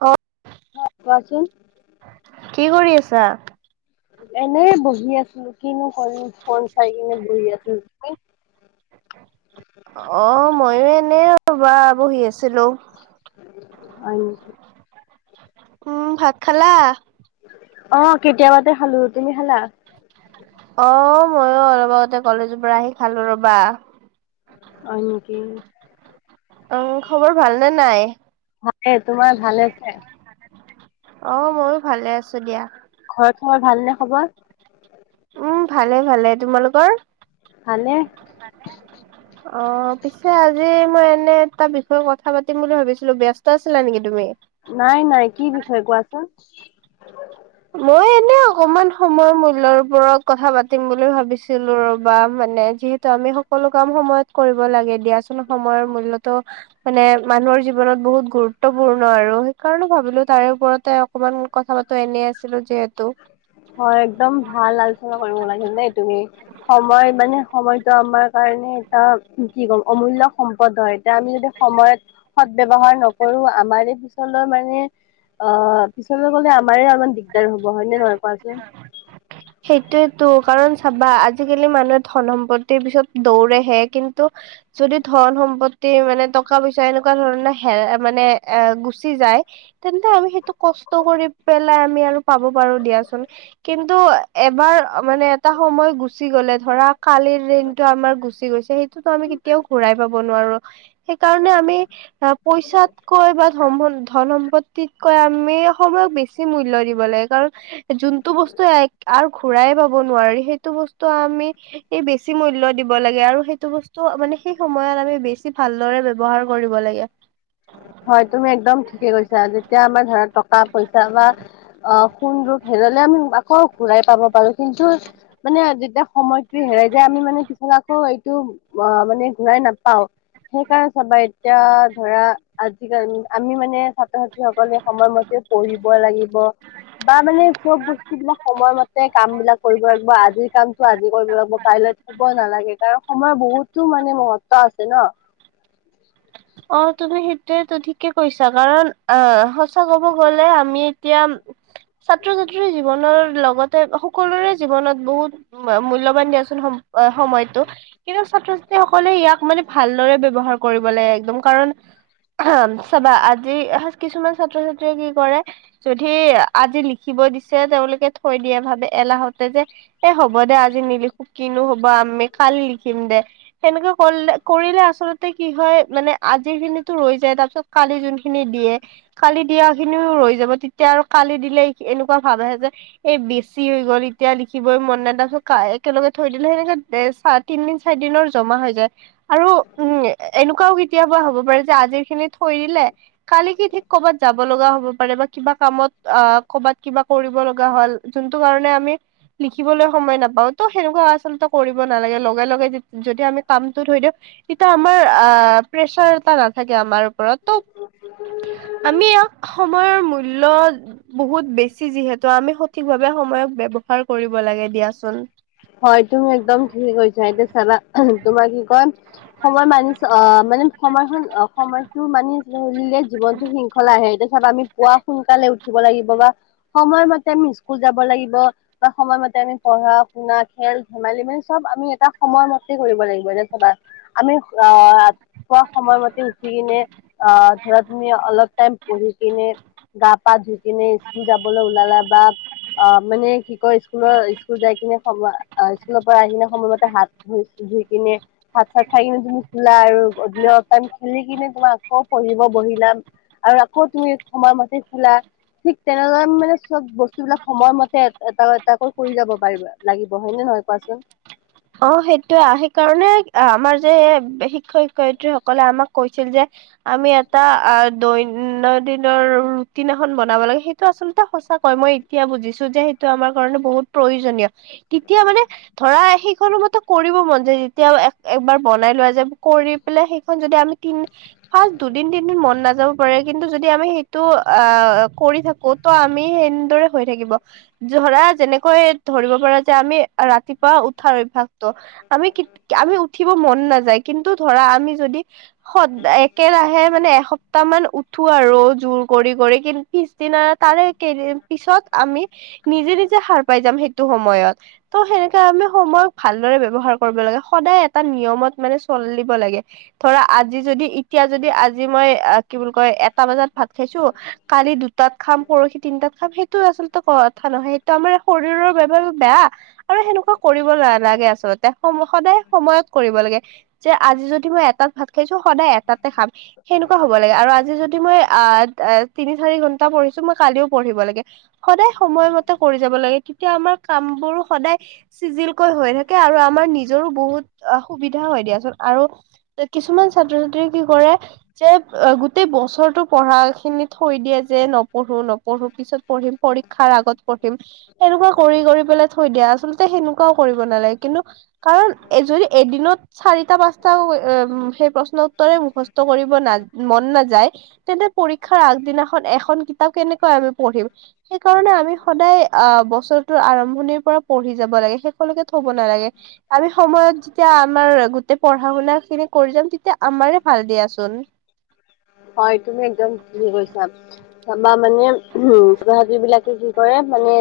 অ। অ কোৱাচোন। কি কৰি আছা? এনেই বহি আছিলো, কিনো কৰিম ফোন চাই কিনে বহি আছিলো। তুমি? অ মইয়ো এনে ৰ'বা বহি আছিলো। হয় নেকি? উম ভাত খালা? অ কেতিয়াবাতে খালো, তুমি খালা? [unintelligible] অ মইয়ো অলপ আগতে কলেজৰ পৰা আহি খালো ৰ'বা। হয় নেকি? অ খবৰ ভালনে নাই? ভালে তোমাৰ ভালে আছে অ ময়ো ভালে আছো দিয়া। ঘৰত তোমাৰ ভাল নে খবৰ? উম ভালে ভালে, তোমালোকৰ? ভালে। ভালে। অৱ, পিছে আজি মই এনে এটা বিষয়ে কথা পাতিম বুলি ভাবিছিলো ব্যস্ত আছিলা নেকি তুমি? নাই নাই কি বিষয় কোৱাচোন! মই এনে অকমান সময়ৰ মূল্যৰ ওপৰত কথা পাতিম বুলি ভাবিছো আছিলো ৰবা মানে যিহেতু আমি সকলো কাম সময়ত কৰিব লাগে দিয়াচোন সময়ৰ মূল্যতো মানে মানুহৰ জীৱনত বহুত গুৰুত্বপূৰ্ণ আৰু সেইকাৰণে ভাবিলো তাৰে ওপৰতে অকণমান কথা পাতো এনেই আছিলো যিহেতু। হয় একদম ভাল আলোচনা কৰিব ওলাইছ দেই তুমি। সময় মানে সময়টো আমাৰ কাৰণে এটা কি ক'ম অমূল্য সম্পদ হয়। এতিয়া আমি যদি সময়ত, সদ ব্যৱহাৰ নকৰো আমাৰ এই পিছলৈ মানে অহ পিছলৈ গলে আমাৰে অলপমান দিগদাৰ হ'ব হয় নে নহয় কোৱাচোন! সেইটোৱেতো কাৰণ চাবা আজিকালি মানুহে ধন সম্পত্তিৰ পিছত দৌৰেহে কিন্তু যদি ধন সম্পত্তি মানে টকা পইচা এনেকুৱা ধৰণৰ হে মানে এ গুচি যায়। তেন্তে আমি সেইটো কষ্ট কৰি পেলাই আমি আৰু পাব পাৰো দিয়াচোন, কিন্তু এবাৰ মানে এটা সময় গুচি গলে ধৰা কালিৰ দিনটো আমাৰ গুচি গৈছে সেইটোতো আমি কেতিয়াও ঘূৰাই পাব নোৱাৰোঁ। সেইকাৰণে আমি পইচাতকৈ বা ধন ধন সম্পদ তিতকৈ আমি সময়ক বেছি মূল্য দিব লাগে কাৰণ যোনটো বস্তু আৰু ঘূৰাই পাব নোৱাৰি সেইটো বস্তু আমি এই বেছি মূল্য দিব লাগে আৰু সেইটো বস্তু মানে সেই সময়ত আমি বেছি ভালদৰে ব্যৱহাৰ কৰিব লাগে। হয় তুমি একদম ঠিকে কৈছা, যেতিয়া আমাৰ ধৰা টকা পইচা বা অহ সোণ ৰূপ হেৰুৱালে আমি আকৌ ঘূৰাই পাব পাৰো। কিন্তু মানে যেতিয়া সময়টো হেৰাই যায় আমি মানে পিছত আকৌ এইটো অহ মানে ঘূৰাই নাপাওঁ, সেইকাৰণে চাবা এতিয়া ধৰা আজিকালি আমি মানে ছাত্ৰ ছাত্ৰীসকলে সময়মতে পঢ়িব লাগিব। বা মানে চ'ব বস্তু বিলাক সময়মতে কাম বিলাক কৰিব লাগিব, আজিৰ কামটো আজি কৰিব লাগিব কাইলৈ হ'ব নালাগে, কাৰণ সময়ৰ বহুতো মানে মহত্ব আছে ন। অহ তুমি সেইটোয়েটো ঠিকে কৈছা কাৰণ আহ সঁচা ক'ব গলে, আমি এতিয়া ছাত্ৰ-ছাত্ৰীৰ জীৱনৰ লগত সকলোৰে জীৱনত বহুত মূল্যবান দিয়াচোন সম সময়টো। কিন্তু ছাত্ৰ-ছাত্ৰী সকলে ইয়াক মানে ভালদৰে ব্যৱহাৰ কৰিব লাগে। একদম কাৰণ চাবা আজি কিছুমান ছাত্ৰ-ছাত্ৰীয়ে কি কৰে যদি আজি লিখিব দিছে, তেওঁলোকে থৈ দিয়ে ভাবে এলাহত যে এ হ'ব দে আজি নিলিখো কিনো হ'ব আমি কালি লিখিম দে। সেনেকা কৰিলে কৰিলে আচলতে কি হয় মানে আজি খিনিটো ৰৈ যায়। তাৰপিছত কালি যোনখিনি দিয়ে কালি দিয়া খিনিও ৰৈ যাব, তেতিয়া আৰু কালি দিলে এনেকুৱা ভাৱ আহে যে এই বেছি হৈ গ'ল এতিয়া লিখি লিখিবই মন নাই তাৰ পিছত কা একেলগে থৈ দিলে সেনেকে একেলগে তিনদিন চাৰিদিনৰ জমা হৈ যায়। আৰু উম এনেকুৱাও কেতিয়াবা হ'ব পাৰে যে আজিৰ খিনি থৈ দিলে। কালি কি ঠিক কৰ'বাত যাব লগা হ'ব পাৰে বা কিবা কামত, আহ ক'বাত কিবা কৰিব লগা হ'ল যোনটো কাৰণে আমি, লিখিবলৈ সময় নাপাওঁ, টো সেনেকুৱা আচলতে কৰিব নালাগে, লগে লগে য যদি আমি কামটো থৈ দিওঁ, তেতিয়া আমাৰ আহ প্ৰেচাৰ এটা থাকে আমাৰ ওপৰত, তো' আমি ইয়াক সময়ৰ মূল্য বহুত বেছি যিহেতু, আমি সঠিকভাৱে সময়ক ব্যৱহাৰ কৰিব লাগে দিয়াচোন। হয় তুমি একদম ঠিকেই কৈছা, এতিয়া চালা তোমাক কি মই, সময় মানিছো, আহ মানে সময়খন আহ সময়টো মানি চলিলে জীৱনটো শৃংখলা আহে, এতিয়া চাবা আমি পুৱা সোনকালে উঠি উঠিব লাগিব বা, সময়মতে আমি স্কুল যাব লাগিব, বা সময়মতে আমি পঢ়া শুনা, খেল ধেমালি মানে চব আমি এটা সময়মতে কৰিব লাগিব নে চাবা আমি আহ খোৱা সময় মতে উঠি কিনে, আহ ধৰা তুমি অলপ টাইম পঢ়ি কিনে গা পা ধুইকিনে, স্কুল যাবলৈ ওলালা বা আহ, মানে কি কয় স্কুলৰ স্কুল যাই কিনে সময়, অ', স্কুলৰ পৰা আহিলে সময়মতে হাত ধুই, ধুই কিনে ভাত চাত খাই কিনে তুমি শুলা আৰু, গধূলি খেলি কিনে তোমাৰ আকৌ পঢ়িব বহিলা আৰু আকৌ তুমি সময় মতে শুলা। ঠিক তেনেদৰে, মানে চব বস্তু বিলাক সময়মতে এটা এটাকৈ কৰি যাব পাৰিবা। লাগিব হয়নে নহয় কোৱাচোন। অ', সেইটোয়ে, সেইকাৰণে আমাৰ যে শিক্ষক শিক্ষয়িত্ৰী সকলে আমাক কৈছিল যে আমি এটা দৈনন্দনৰ ৰুটিন এখন বনাব লাগে, সেইটো আচলতে সচা মই এতিয়া বুজিছো যে, সেইটো আমাৰ কাৰণে বহুত প্ৰয়োজনীয়, তেতিয়া মানে ধৰা মৰ মতে কৰিব মন যায়, যেতিয়া এক একবাৰ বনাই লোৱা যায় কৰি পেলাই সেইখন যদি তিন, ফাচ দুদিন তিনদিন মন নাযাব পাৰে, কিন্তু যদি আমি সেইটো আহ, কৰি থাকো ত' আমি সেনেদৰে হৈ থাকিব, ধৰা যেনেকৈ ধৰিব পাৰা যে আমি ৰাতিপুৱা উঠাৰ অভয়াস ত', আমি, আমি উঠিব মন নাযায়, কিন্তু ধৰা আমি যদি সদায়, একেৰাহে মানে এস তাৰমানে উঠো আৰু জোৰ কৰি কৰি, কিন্তু পিছদিনা তাৰে কেইদিন পিছত আমি নিজে নিজে, সাৰ পাই যাম সেইটো সময়ত, ত' সেনেকে আমি সময় ভাল ভালদৰে ব্যৱহাৰ কৰিব লাগে, সদায় এটা নিয়মত মানে চলিব লাগে ধৰা আজি যদি এতিয়া যদি আজি মই, কি বুলি কয় এটা বজাত ভাত খাইছো কালি দুটাত খাম, পৰহি তিনটাত খাম, সেইটো আচলতে কথা নহয়, সেইটো আমাৰ শৰীৰৰ বাবে বেয়া আৰু সেনেকুৱা কৰিব নালাগে আচলতে, সম সদায় সময়ত কৰিব লাগে যে আজি যদি মই এটাত ভাত খাইছো, সদায় এটাতে খাম সেনেকুৱা হ'ব লাগে, আৰু আজি যদি আহ তিনি চাৰি ঘন্টা পঢ়িছো, মই কালিও পঢ়িব লাগে। সদায় সময়মতে কৰি যাব লাগে, তেতিয়া আমাৰ কাম বোৰো সদায় চিজিলকৈ হৈ থাকে, আৰু আমাৰ নিজৰো বহুত সুবিধা দিয়াচোন, আৰু কিছুমান ছাত্ৰ ছাত্ৰী কি কৰে যে গোটেই বছৰটো পঢ়া খিনি থৈ দিয়ে, যে নপঢ়ো নপঢ়ো পিছত পঢ়িম পৰীক্ষাৰ আগত পঢ়িম, সেনেকুৱা কৰি কৰি পেলাই থৈ দিয়ে আচল সেনেকুৱাও কৰিব নালাগে, কিন্তু, কাৰণ যদি এদিনত চাৰিটা পাঁচ সেই প্ৰশ্ন উত্তৰে মুখস্থ কৰিব ন মন নাযায় তেন্তে পৰীক্ষাৰ আগদিনাখন এখন কিতাপ কেনেকৈ আমি পঢ়িম। সেই কাৰণে আমি সদায় অ', বছৰটোৰ আৰম্ভণিৰ পৰা পঢ়ি যাব লাগে শেষৰলৈকে থ'ব নালাগে। সময়ত যেতিয়া আমাৰ গোটেই পঢ়া-শুনা খিনি কৰি যাম, তেতিয়া আমাৰে ভাল দিয়াচোন। হয়, তুমি একদম থিকে কৈছা। আমাৰ মানে উহ, ছাত্ৰ-ছাত্ৰী বিলাকে কি কৰে মানে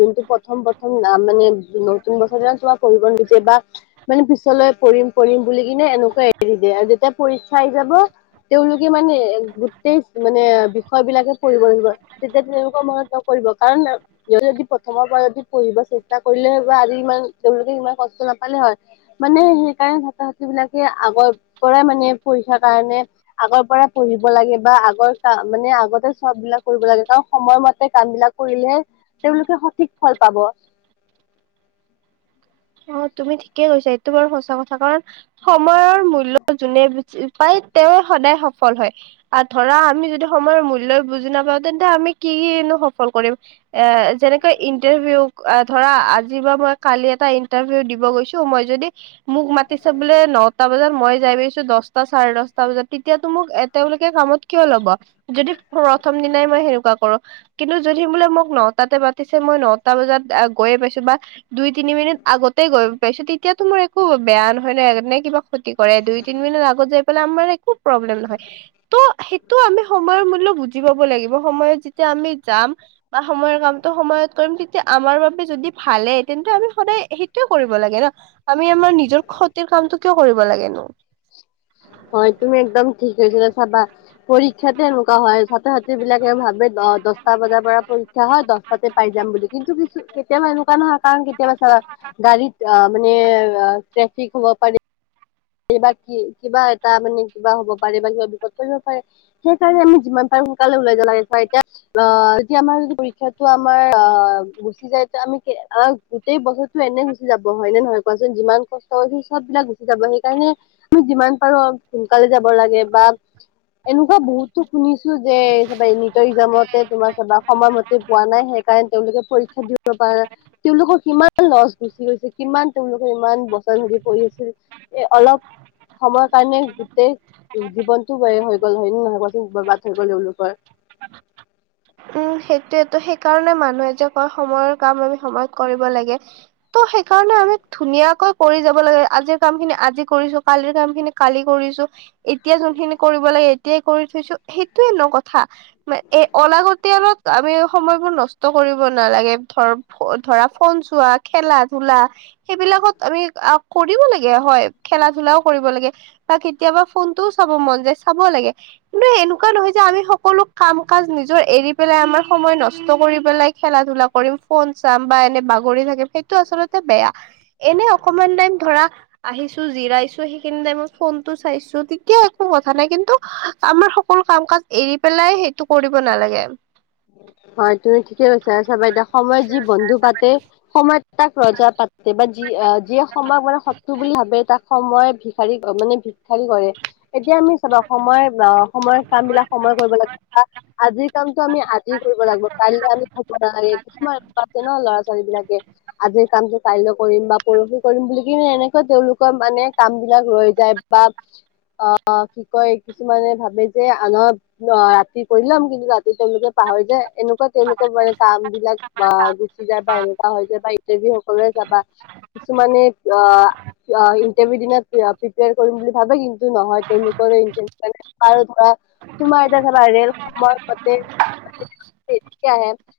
যোনটো প্ৰথম প্ৰথম মানে নতুন বছৰ [unintelligible] মানে পিছলৈ পঢ়িম পঢ়িম বুলি কিনে এনেকুৱা এৰি দিয়ে আৰু যেতিয়া পৰীক্ষা আহি যাব। তেওঁলোকে মানে গোটেই মানে বিষয় বিলাকে পঢ়িব লাগিব। তেতিয়া তেওঁলোকৰ মনত নপৰিব কাৰণ যদি সিহঁতি প্ৰথমৰ পৰা যদি পঢ়িব চেষ্টা কৰিলে হয়, বা আজি ইমান তেওঁলোকে ইমান কষ্ট নাপালে হয়। মানে সেইকাৰণে ছাত্ৰ-ছাত্ৰী বিলাকে আগৰ পৰাই মানে পৰীক্ষাৰ কাৰণে আগৰ পৰা পঢ়িব লাগে বা আগৰ কাম মানে আগতে চ'ব বিলাক পঢ়িব লাগে কাৰণ সময়মতে কাম বিলাক কৰিলে তেওঁলোকে সঠিক ফল পাব। অ', তুমি ঠিকেই কৈছা এইটো বাৰু সঁচা কথা, কাৰণ সময়ৰ মূল্য যোনে বুজি পায় তেওঁৱেই সদায় সফল হয়। আৰু ধৰা আমি যদি সময়ৰ মূল্যই বুজি নাপাওঁ তেন্তে আমি কিনো সফল কৰিম। এ যেনেকৈ ইন্টাৰভিউ ধৰা আজি বা মই কালি এটা ই ইণ্টাৰভিউ দিব গৈছো, মই যদি মোক মাতিছে বোলে নটা বজাত মই যাই পাইছো দশটা চাৰে দশটা বজাত তেতিয়াতো মোক এ তেওঁলোকে কামত কিয় ল'ব, যদি প্ৰথম দিনাই মই সেনেকুৱা কৰোঁ। কিন্তু যদি বোলে মোক নটাতে মাতিছে মই নটা বজাত গৈ পাইছো বা দুই তিনি মিনিট আগতেই গৈ পাইছো তেতিয়াতো মোৰ একো বেয়া নহয় নহয় নে কিবা ক্ষতি কৰে দুই তিন মিনিট আগত যাই পেলাই আমাৰে একো প্ৰব্লেম নহয় ত' সেইটো আমি সময়ৰ মূল্য বু জি পাব লাগিব সময়ত যেতিয়া আমি যাম বা সময়ৰ কামটো সময়ত কৰিম, তেতিয়া আমাৰ বাবে যদি ভালে তেন্তে আমি সদায় সেইটোৱে কৰিব লাগে ন' আমি আমাৰ নিজৰ ক্ষতিৰ কামটো কিয় কৰিব লাগেনো। হয় তুমি একদম ঠিকে কৈছা চাবা। পৰীক্ষাতে এনেকুৱা হয়, ছাত্ৰ-ছাত্ৰী বিলাকে ভাবে দ-দহটা বজাৰ পৰা পৰীক্ষা হয়, দহ তাতে পাই যাম বুলি কিন্তু কিছু কেতিয়াবা এনেকুৱা নহয়। কাৰণ কেতিয়াবা চাবা গাড়ীত অ', মানে ট্ৰেফিক হ'ব পাৰে। কিবা কি কিবা এটা মানে কিবা হ'ব পাৰে বা কিবা বিপদ পৰিব পাৰে। সেইকাৰণে আমি যিমান পাৰো সোনকালে ওলাই যাব লাগে এতিয়া অ', যদি আমাৰ যদি পৰীক্ষাটো আমাৰ অ', গুচি যায় তে আমি কে [unintelligible] গোটেই বছৰটো এনে গুচি যাব হয় নে নহয় কোৱাচোন, যিমান কষ্ট কৰিছো চব বিলাক গুচি যাব, সেই সেইকাৰণে আমি যিমান পাৰো সোনকালে যাব লাগে বা এনেকুৱা বহুত তো শুনিছো যে চাবা নিটৰ একজামতে তোমাৰ চাবা সময়মতে পোৱা নাই সেইকাৰণে তেওঁলোকে পৰীক্ষা দিব পৰা নাই। তেওঁলোকৰ কিমান লছ গুচি গৈছে কিমান তেওঁলোকৰ ইমান বছৰ ধৰি পঢ়ি আছিল। এ অলপ সময়ৰ কাৰণে গোটেই জীৱনতো বেয়া হৈ গ'ল হয় নে নহয় কোৱাচোন, বৰবাদ হৈ গ'ল তেওঁলোকৰ? উম, সেইটোয়েটো সেইকাৰণে মানুহে যে কয় সময়ৰ কাম আমি সময়ত কৰিব লাগে। ত' সেইকাৰণে আমি ধুনীয়াকৈ কৰি যাব লাগে, আজিৰ কাম খিনি আজি কৰিছো কালিৰ কাম খিনি কালি কৰিছো এতিয়া যোনখিনি কৰিব লাগে এতিয়াই কৰি থৈছো, সেইটোয়ে ন' কথা! মে এ অলাগত তেয়লত আমি সময়বোৰ নষ্ট কৰিব নালাগে ধৰা ফোন চোৱা খেলা ধূলা সেইবিলাকত আমি আ কৰিবও লাগে হয় খেলা ধূলাও কৰিব লাগে বা কেতিয়াবা ফোনটোও চাব মন যায় চাব লাগে কিন্তু এনেকুৱা নহয় যে আমি সকলো কাম কাজ নিজৰ এৰি পেলাই আমাৰ সময় নষ্ট কৰি পেলাই খেলা ধূলা কৰিম ফোন চাম বা এনে বাগৰি থাকিম সেইটো আচলতে বেয়া এনে আ অকমান টাইম ধৰা আহিছো জিৰাইছ চো সেইখিনি টাইমত ফোনটো চাইছো তেতিয়া একো কথা নাই কিন্তু আমাৰ সকলো কাম কাজ এৰি পেলাই সেই টো কৰিব নালাগে হয় তুমি ঠিকে কৈছা চাবা এতিয়া সময়ত যি বন্ধু পাতে সময়ত তাক ৰজা পাতে বা যি যিয়ে সময়ক মানে শত্ৰু বুলি ভাবে তাক সময়ে ভিক্ষাৰী ক মানে ভিক্ষাৰী কৰে এতিয়া আমি চাবা সময় বা সময়ৰ কাম বিলাক সময়ত কৰিব লাগে বা আজিৰ কামটো আমি আ জি কৰিব লাগিব কাইলে আমি থ'ব নালাগে কিছুমান আছে ন ল'ৰা ছোৱালী বিলাকে আজিৰ কামটো কাইলৈ কৰিম বা পৰহি কৰিম বুলি কিনে এনেকে তেওলোকৰ মানে কাম বিলাক ৰৈ যায় বাত অ কি কয় কিছুমানে ভাবে যে আনৰ নহ ৰাতি কৰি ল'ম কিন্তু ৰাতি তেওঁলোকে পাহৰি যায় এনেকুৱা তেওঁলোকৰ মানে কাম বিলাক বা গুচি যায় বা এনেকুৱা পা হৈ যায় বা ইণ্টাৰ্ভিউ সকলোৱে যাবা কিছুমানে অ উৱা ইন্টাৰভিউ দিনা আ প্ৰিপিয়াৰ কৰিম বুলি ভাবে কিন্তু নহয় তেওঁলোকৰ ইন্তেনচন বাৰু ধৰা তোমাৰ এটা ধৰা ৰেল সময় মতে েে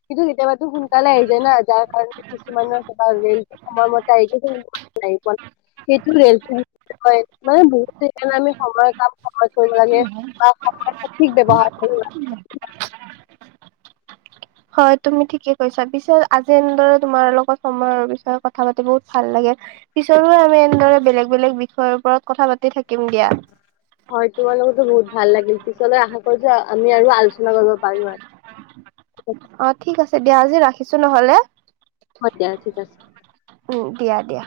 কিন্তু কেতিয়াাবা তো সোনকালে আহজ ন যাৰ কাৰণ [unintelligible] কিছুমানৰ ৰে সময়মতে আহিৈছেোৱাাই [unintelligible] সেইটো ৰে মানে বহুত আমি সময়ৰ কাম কৰিব লাগে বা সময়ৰ সঠিক ব্যৱহাৰ কৰিব লাগে হয় তুমি ঠিকে কৈছা পিছে আজি এনেদৰে তোমাৰ লগত সময়ৰ বিষয়ে কথা পাতি বহুত ভাল লাগে পিছৰো আমি এনেদৰে বেলেগ বেলেগ বিষয়ৰ ওপৰত কথা পাতি থাকিম দিয়া হয় তোমাৰ লগতো বহুত ভাল লাগিল পিছলৈ আশা কৰিছোঁ আমি আৰু আলোচনা কৰিব পাৰোঁ আৰু অ ঠিক আছে দিয়া আজি ৰাখিছো ন'হলে হয় দিয়া ঠিক আছে উম দিয়া দিয়া